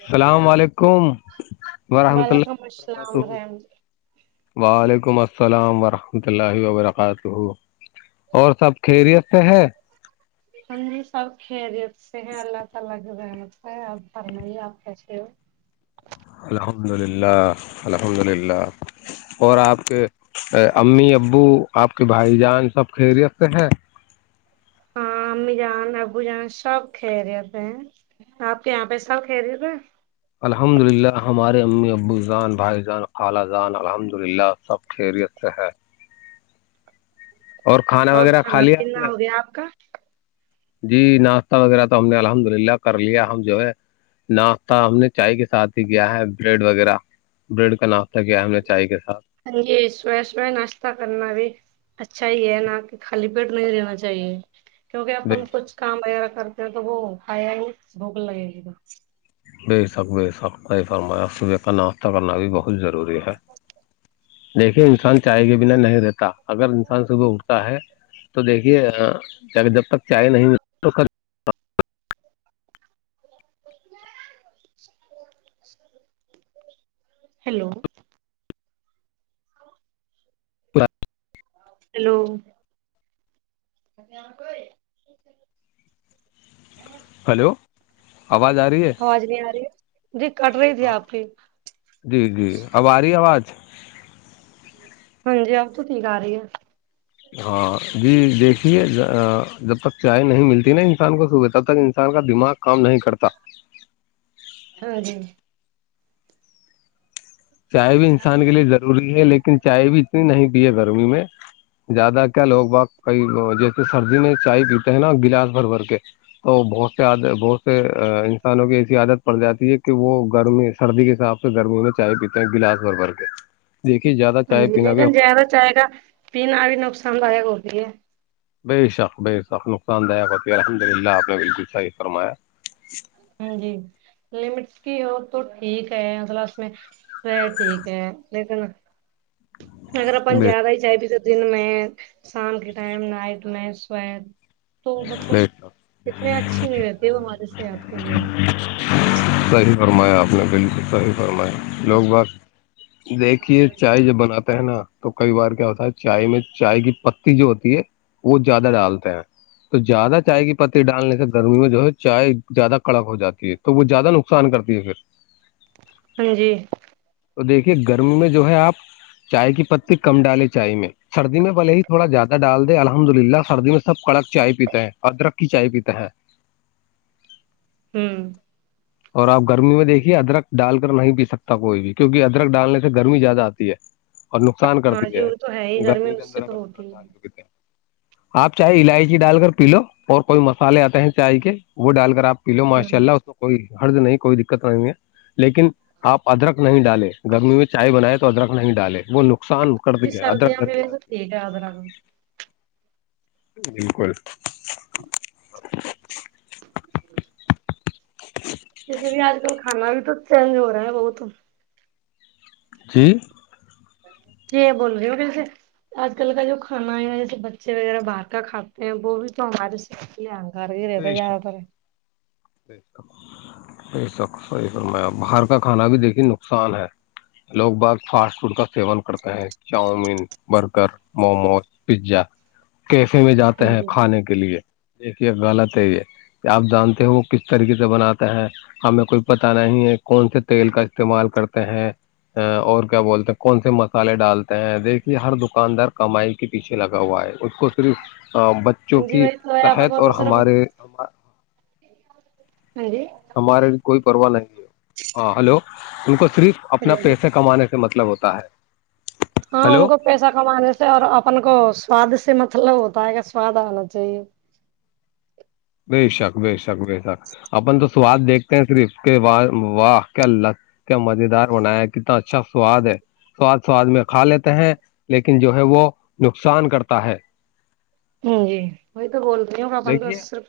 السلام علیکم وورحمۃ اللہ وعلیکم السلام وبرکاتہ رحمت وعلیکم السلام ورحمۃ اللہ وبرکاتہ اور سب خیریت سے ہے ہم جی سب کھیریت سے ہیں اللہ تعال رہ ہے ا فرم آپ کیے ہو الحمد للہ الحمد للہ اور آپ کے امی ابو آپ کے بھائی جان سب خیریتتے ہیں ہاں امی جان ابو جان سب کھہ رہےتے ہیں آپ کے یہاں پہ سا خریے گا [unintelligible] خیریت سے ہے اور وغیرہ کھا کھانا لیا آپ پینا نے ہو گیا آپ کا جی ناشتہ وغیرہ تو ہم نے الحمد للہ کر لیا ہم جو ہے ناشتہ ہم نے چائے کے ساتھ ہی کیا ہے بریڈ وغیرہ بریڈ کا ناشہ کیا ہم نے چائے کے ساتھ ہ جی سو سوئے ناشتتا کرنا بھی اچھا ہی ہے نا کہ خالی پیٹ نہیں رہنا چاہیے کیوںکہ بے اپن کچھ کام وغیرہ کرتے ہیں تو وہ آیا ہی بھوک لگے گی ب بے شک بے شک کئی فرمایا صبح کا ناشتہ کرنا بھی بہت ضروری ہے دیکھیے انسان چائے کے بنا نہیں رہتا اگر انسان صبح اٹھتا ہے تو دیکھیے جب تک چائے نہیں ملتی تو ہیلو پورا ہیلو ا آ کو ہلو آواز آ رہی ہے آواز نہیں آ رہی جی کٹ رہی تھی آپ کی جی جی اب آ رہی آواز ہاں جی آپ تو ٹھیک آ رہی ہے ہاں جی دیکھیے جب تک چائے نہیں ملتی نا انسان کو صبح تب تک انسان کا دماغ کام نہیں کرتا ہاں جی چائے بھی انسان کے لیے ضروری ہے لیکن چائے بھی اتنی نہیں پی ہے گرمی میں زیادہ کیا لوگ با کئی جیسے سردی میں چائے پیتے ہیں نا گلاس بھر بھر کے تو بہت سے عادت بہت سے انسانوں کی ایسی عادت پڑ جاتی ہے کہ وہ گرمی سردی کے ساتھ س سے گرمینے چائے پیتے ہیں گلاس بھر بھر کے دیکھیے زیادہ ہاں چائے جی پینا بھی لیکن جیا ہمارا تو چاہے گا پیین بھی نقصان لاک ہوتی ہے بے شک بے شک نقصان دایک ہوتی ہے الحمد للہ آپ نے بالک صاہح فرمایا ہ جی لمٹس کی اور تو ٹھیک ہے مطل اس میں و ٹھیک ہے لیکن اگر اپن بے زیاد ہی جب کے دن میں شام کے ٹائم نائٹ میں سو تو مطلب بے شک اتنی اچھی نہیں رہتی وہ ہمارے سے آپ کے لیے صحیح فرمایا آپ نے بالکل صحیح فرمایا لوگ بس دیکھیے چائے جب بناتے نا تو کئی بار کیا ہوتا ہے چائے میں چائے کی پتی جو ہوتی ہے وہ زیادہ ڈالتے ہیں تو زیادہ چائے کی پتی ڈالنے سے گرمی میں جو ہے چائے زیادہ کڑک ہو جاتی ہے تو وہ زیادہ نقصان کرتی ہے پھر ج ہاں جی تو دیکھیے گرمی میں جو ہے آپ چائے کی پتی کم ڈالیں چائے میں سردی میں بلے ہی تھوڑا زیادہ ڈال دے الحمد للہ سردی میں سب کڑک چائے پیتے ہیں ادرک کی چائے پیتے ہیں ہوں اور آپ گرمی میں دیکھیے ادرک ڈال کر نہیں پی سکتا کوئی بھی کیونکہ ادرک ڈالنے سے گرمی زیادہ آتی ہے اور نقصان ہاں کرتی جی ہے وہ تو ہی گرمی کے اس سے اندر تو اگر ادرک ہوتی ہے ڈالتے آپ چاہے الائچی ڈال کر پی لو اور کوئی مسالے آتے ہیں چائے کے وہ ڈال کر آپ پی لو ماشاء ہوں اللہ اس کوئی حرد نہیں کوئی دقت نہیں ہے لیکن آپ ادرک نہیں ڈالے گرمی میں چائے بنائے تو ادرک نہیں ڈالے وہ نک نقصان کر جی دیا ادرک سردیاں بھی گرمی ویسے کرتی ٹھیک ادرک ہے بالکل جی ج [inaudible] جیسے بھی آج کل کھا بھی تو چینج ہو رہا ہے بہت [inaudible] جی بول رہی ہو کل سےے آج کل کا جو کھانا ہے جیسے بچے وغیرہ باہر کا کھاتے ہیں وہ بھی تو لن کر گ رے تو زیاد تر ی سک صحی فر میں باہر کا کھانا بھی دیکھیے نقصان ہے لوگ بعت فاسٹ فوڈ کا سیون کرتے ہیں chowmein burger momos pizza cafe میں ہاں جاتے ہیں جی کھانے کے لیے دیکھیے غلط ہے یہ کہ آپ جانتے ہو کس طریقے سے بناتے ہیں ہمیں کوئی پتا نہیں ہے کون سے تیل کا استعمال کرتے ہیں اور کیا بولتے ہیں کون سے مسالے ڈالتے دیکھیے ہر دکاندار کمائی کے پیچھے لگا ہوا ہے اس کو صرف بچوں ہاں جی کی وہی تو ہے آپ صحت کو اور تو صرف ہمارے ہاں جی ہمارے لیے کوئی پرواہ نہیں ہے ہاں ہلو ان کو صرف اپنا ہیلو جی پیسے کمانے سے مطلب ہوتا ہے ہاں ان ہلو کو پیسہ کمانے سے اور اپن کو سواد سے مطلب ہوتا ہے کہ سواد آنا چاہیے بے شک بے شک بے شک اپن تو سواد دیکھتے ہیں صرف کہ واہ واہ کیا اللہ کیا مزے دار بنایا کتنا اچھا سواد ہے سواد سواد میں کھا لیتے ہیں لیکن جو ہے وہ نقصان کرتا ہے ہ جی وہی تو بولتی ہوگا ب تو دیکھیے صرف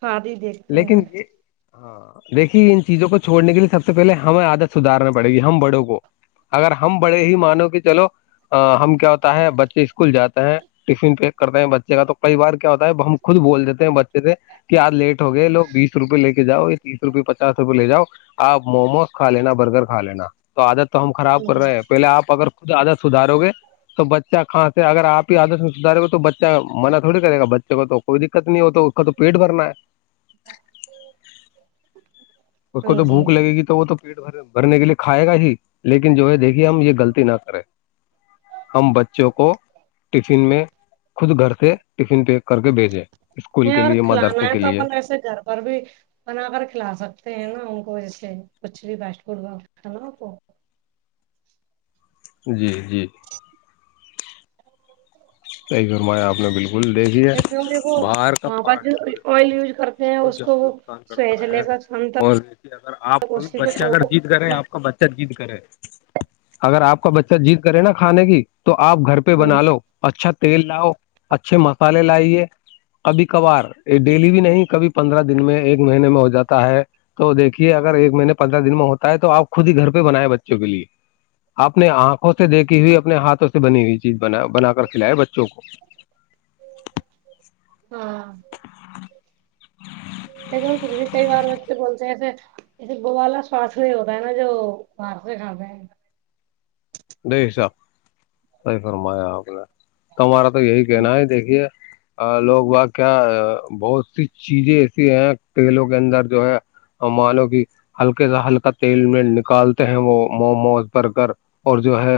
ساد ہی دیکھ لیکن یہ ہاں دیکھیے ان چیزوں کو چھوڑنے کے لیے سب سے پہلے ہمیں عادت سھارنا پڑے گی ہم بڑوں کو اگر ہم بڑے ہی مانو کہ چلو ہم کیا ہوتا ہے بچے اسکول جاتے ہیں ٹفن پیک کرتا ہے ہیں بچے کا تو کئی بار کیا ہوتا ہے ہم خود بول دیتے ہیں بچے سے کہ آار لیٹ ہو گئے لو بیسوپئے لے جاؤ یہ تیس روپئے پچاسوپئے لےاؤ آپ موموز کھا لینا برگر کھا لینا تو عادت تو ہم خراب کر رہے ہیں پہلے آپ اگر کچ آادت سھارو گے تو بچہ خاں سے اگر آپ ہی آدت میں سدھارو گے تو بچ اچ منع تھوڑی کرے گا بچے کو تو کوئی دقت نہیں ہو تو اس کا تو پیٹ بھرنا ہے [inaudible] اس کو تو بھوک لگے گی تو وہ تو پیٹ بھر بھرنے کے لیے کھائے گا ہی لیکن جو ہے دیکھیے ہم یہ غلط نہ کرے ہم بچوں کو ٹفن میں خود گھر سے ٹفن پیک کر کے بھیجے اسکول نہیں کے لیے کھلانا مدرس ہے کے تو لیے اپن ایسے گھر اور بھی بنا کر کھلا سکتے ہیں نا ان کو جیسے کچھ بھی فاسٹ فڈ ب نا کو جی جی ا ج گھرایاپ نے بالکل بول دیک ہی ہے ہوں گے وہ باہر کا وہاں پر جو فاسٹ فوڈ آئل یوز کرتے ہیں بہت اس کو زیادہ وہ لوگ سوے تا سے ہے لے کر شام اور جے اگر آپ تک کبھی اسی بچہ کو اگر جیت کرے اتنا آپ کا بچہ بہ جید کرے اگر آپ کا بچہ جید کرے نا کھانے کی تو آپ گھر پہ بنا لو اچھا تیل لاؤ اچھے مسالے لائیے کبھی کبھار یہ ڈیلی بھی نہیں کبھی پندرہ دن میں ایک مہینے میں ہو جاتا ہے تو دیکھیے اگر ایک مہینے پندرہ دن میں ہوتا ہے تو آپ خود ہی گھر پہ بنیں بچوں کے لیے آپ نے آنکھوں سے دیکھی ہوئی اپنے ہاتھوں سے بنی ہوئی چیز ب بنا کر کھلاائے بچوں کو ہاں تو پھر بھی کئی بار وے بولتے ہیں ایسے ایے بوا سواس یہ ہوتا ہے نا جو باہر سے کھاتے ہیں نہیں ح صاحب صحیح فرمایا آپ نے تمہارا تو یہی کہنا ہے دیکھیے [unintelligible] لوگ ب کیا بہت سی چیزیں ایسی ہیں کھیلوں کے اندر جو ہے [unintelligible] مانو کہ ہلکے سا ہلکا تیل میں نکالتے ہیں وہ موموز برگر [unintelligible] اور جو ہے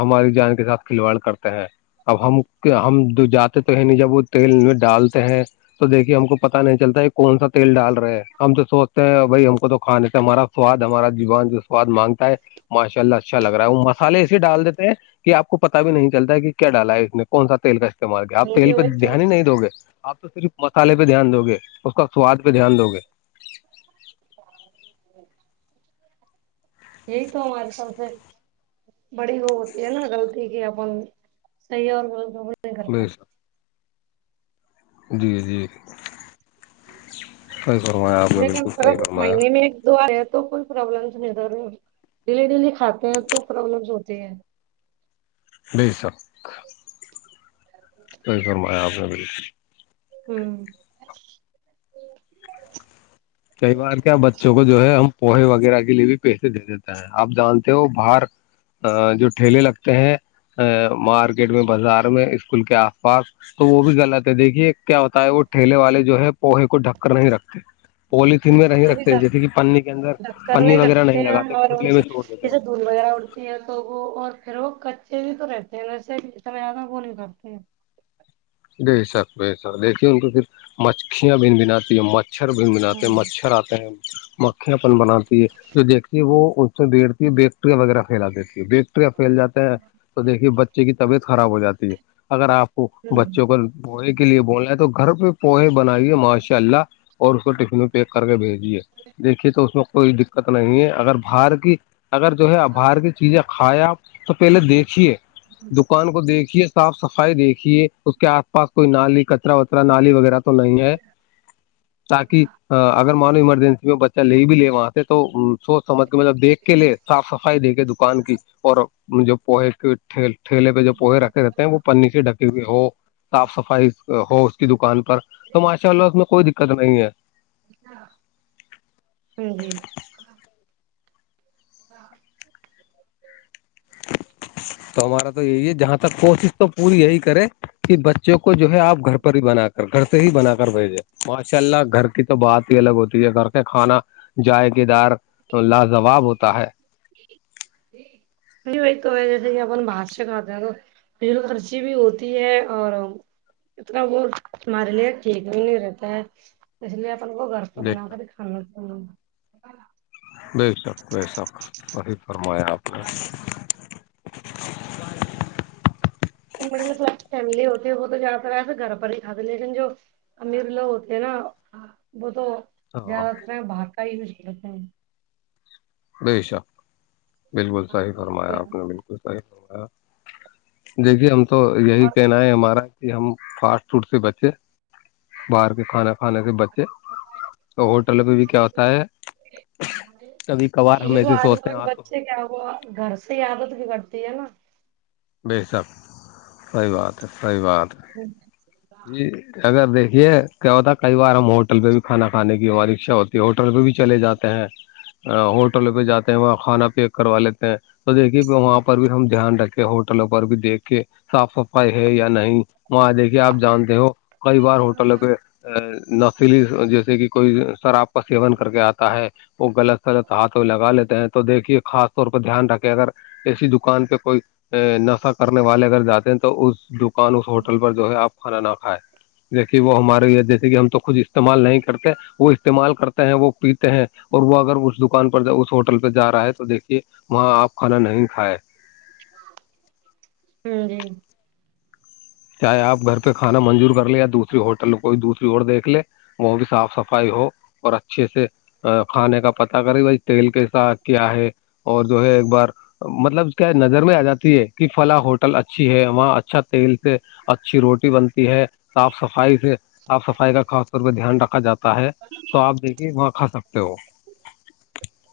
ہماری جان کے ساتھ کھلواڑ کرتے ہیں [unintelligible] اب ہم ہم جاتے تو ہے نہیں جب وہ تیل میں ڈالتے ہیں [unintelligible] تو دیکھیے ہم کو پتا نہیں چلتا ہے کہ کون سا تیل ڈال رہ ہے ہم تو سوچتے ہیں بھائی ہم کو تو کھاےتے ہمارا [unintelligible] سواد ہمارا زبان جو سواد مانگتا ہے ماشاء اللہچ [unintelligible] لگ رہا ہے وہ مسالے اسے ڈال دیتے ہیں کہ آپ کو پتا بھی نہیں چلتا کہ کیا ڈالا ہے اس نے کون سا تیل رہ [unintelligible] مار آپ ہاں تیل جی پہ وہی تو دھیان ہی نہیں دو گے آپ تو صرف مسالے پہ دھیان دو گے اس کا [unintelligible] سواد پہ دھیان دو گے ہ [unintelligible] یہی تو ہمارے س سے [unintelligible] بڑی وہ ہوتی ہے نا غلطی کی اپن صحیح اور غلط نہیں کر بے پاتے [unintelligible] شک، جی جی [unintelligible] فرمایا آپ نے بالکل لیکنر صحیح فرمایا مہینے میں ایک دو آیا [unintelligible] تو کوئی پرابلمس نہیں ادھر ڈیلی ڈیلی کھاتے ہیں تو پرابلمس ہوتے ہیں [unintelligible] بیی سر [unintelligible] صحیح فرمایا آپ نے بالکل [unintelligible] ہوں [unintelligible] کئی بار کیا بچوں کو جو ہے ہم پوہے وغیرہ کے لیے بھی پیسے دے دیتا ہیں آپ جانتے ہو باہر [unintelligible] ا جو ٹھیلے لگتے ہیں ا مارکیٹ میں بازار میں اسکول کے آس پاس [unintelligible] تو وہ بھی گل آتے ہے دیکھیے کیا ہوتا ہے وہ ٹھیلے والے جو ہے پوہے کو ڈھک کر نہیں رکھتے [unintelligible] پولیتن میں [unintelligible] د جیسے کہ پنی کے اندر دکک پنی نہیں وغیرہ رکھتے ہیں لگاتے اور ان کھلے میں سے چھوڑ دیتے جسے د [unintelligible] بیاہ اڑتی ہے تو وہ اور پھر وہ کچے بھی تو رہتے ہیں ویسے بھی جت میں آد وہ نہیں کرتے ہیں [unintelligible] بے سک بے شک دیکھیے ان کو پھر مچھیاں ب بناتتی ہے [unintelligible] مچھر بھی مناتے ہاں ہیں مچھر آتے ہیں [unintelligible] پن بناتی ہے جو دیکھتی ہے وہ اس سے بیھتی ہے [unintelligible] ٹریا وغیرہ پھیلا دیتی ہے بیکٹریاں پھیل جا ہے [unintelligible] تو دیکھیے بچے کی طبیعت خراب ہو جاتی ہے اگر آپ [unintelligible] بچوں کو پوہے کے لیے بولنا ہے تو گھر پہ پوہے بنائیے ماشاء اللہ اور اس کو ٹفنوں کے [unintelligible] پ کر کے بھیج دیے دیکھیے تو اس میں کوئی دقت [unintelligible] دقت نہیں ہے اگر باہر کی اگر جو ہے باہر کی چیزیں کھیا آپ تو پہلے دیکھیے [unintelligible] دکان کو دیکھیے صاف صفائی دیکھیے اس کے آس پاس کوئی نالی کا [unintelligible] را وترا نالی وغیرہ تو نہیں ہے تاکہ اگر [unintelligible] مانو ایمرجنسی میں بچہ لے بھی لے وہاں سے تو [unintelligible] سوچ سمجھ کے مطلب دیکھ کے لے صاف صفائی دیکھے دکان کی اور جو پ [unintelligible] ٹھیلے پہ جو پوہے رکھے رہتے ہیں وہ پنی سے ڈکی ہوئے ہو صاف صفائی [unintelligible] ہو اس کی دکان پر تو ماشاء اللہ اس میں کوئی دقت نہیں ہے [unintelligible] ہوں جی [unintelligible] ہ [unintelligible] تو ہمارا تو یہی ہے جہاں تک کوچ [unintelligible] تو پوری یہی کرے کہ بچوں کو جو ہے آپ گھر پر ہی بنا کر گھر سے ہی بنا کر بھیجیں ماشاء اللہ گھر کی تو بات ہی الگ ہوتی ہے یہ کر کے کھانا جائق دار لا جوواب ہوتا ہے نہیں تو جیسے کہ اپنا بادش کات د ہیں تو بل خرچی بھی ہوتی ہے اور اتنا وہ ہمار لیے ٹھیک بھی نہیں رہتا ہے اس لیے اپن کو گھر بے بنا کر شک کانا چ بے شک بے شک وہی فرمایا آپ نے مے فیملی ہوتے وہ تو زیاد تر وسے گھر پر ہی کاتے لیکن جو [inaudible] امیر لوگ ہوتے ہیں نا وہ تو ہاں زیادہ ار بھاگ کا ہی یوز کرتے ہیں [inaudible] بے شک بالکل صحیح فرمایا آپ نے بال دیکھیے ہم تو یہی کہنا ہے ہمارا یہ ہم فاسٹ فوڈ سے بچے باہر کے کھانا کھانے کے بچے تو ہوٹل پہ بھی کیا ہوتا ہے کبھی کبھار ہم یہ وہ ایسے آنے سوچتے وال ہیں کے آ تو بچے کیا وہ گھر [inaudible] س عدت بھی کرتی ہے نا بے شک صحیح بات ہے صحیح بات ہے ا جی [inaudible] اگر دیکھیے کیا ہوتا کئی بار ہم ہوٹل پہ بھی کھانا کھانے کی ہماری اچھا ہوتی ہوٹل پہ بھی چلے جاتے ہیں ہوٹلوں پہ جاتے ہیں وہ کھانا پیک کروا لیتے ہیں تو دیکھیے وہاں پر بھی ہم دھیان رکھیں ہوٹلوں پر بھی دیکھ کے صاف صفائی ہے یا نہیں وہاں دیکھیے آپ جانتے ہو کئی بار ہوٹل پہ نسلی جیسے کہ کوئی شراب کا سیون کر کے آتا ہے وہ غلط غلط ہاتھوں لگا لیتے ہیں تو دیکھیے خاص طور پہ دھیان رکھے اگر ایسی دکان پہ کوئی نشہ کرنے والے اگر جاتے ہیں تو اس دکان اس ہوٹل پر جو ہے آپ کھانا نہ کھائے جیسے وہ ہمارے یہ جیسے کہ ہم تو خود استعمال نہیں کرتے وہ استعمال کرتے ہیں وہ پیتے ہیں اور وہ اگر اس دکھ دکان پر جب اس ہوٹل پہ جا رہا ہے تو دیکھیے وہاں آپ کھانا نہیں کھائے ہ [inaudible] ج جی [inaudible] چاہے آپ گھر پہ کھانا منظور کر لے یا دوسری ہوٹل کوئی دوسری اور دیکھ لے وہ بھی صاف صفائی ہو اور اچھے سے ا کھانے کا پتا کرے بھائی تیل کے ساھ کیا ہے اور جو ہے ایک بار مطلب کیا نظر میں آ جاتی ہے کہ فلا ہوٹل اچھی ہے وہاں اچھا تیل سے اچھی روٹی بنتی ہے صاف صفائی سے آپ صفائی کا خاص طور پہ دھیان رکھا جاتا ہے تو آپ دیکھیے وہاں کھا سکتے ہو [inaudible]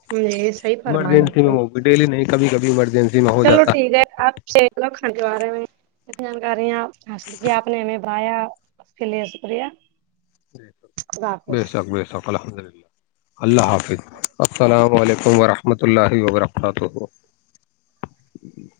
ہ یہ صحی فرمیا ایمرجنسی میں گ ہوگی ڈیلی نہیں کب کبھی ایمرجنسی میں ہو چلو جاتا ٹھیک ہے آپ چ لکھن کے بارے میں جانکاری ہیں آپ حاصل کیا آپ نے ہمیں بھیا اس کے لیے شکریہ خدا ب ب ش حافظ حک ب شک الحمد للہ اللہ حافظ السلام علیکم ورحمۃ اللہ و برکاتہ ہ [inaudible]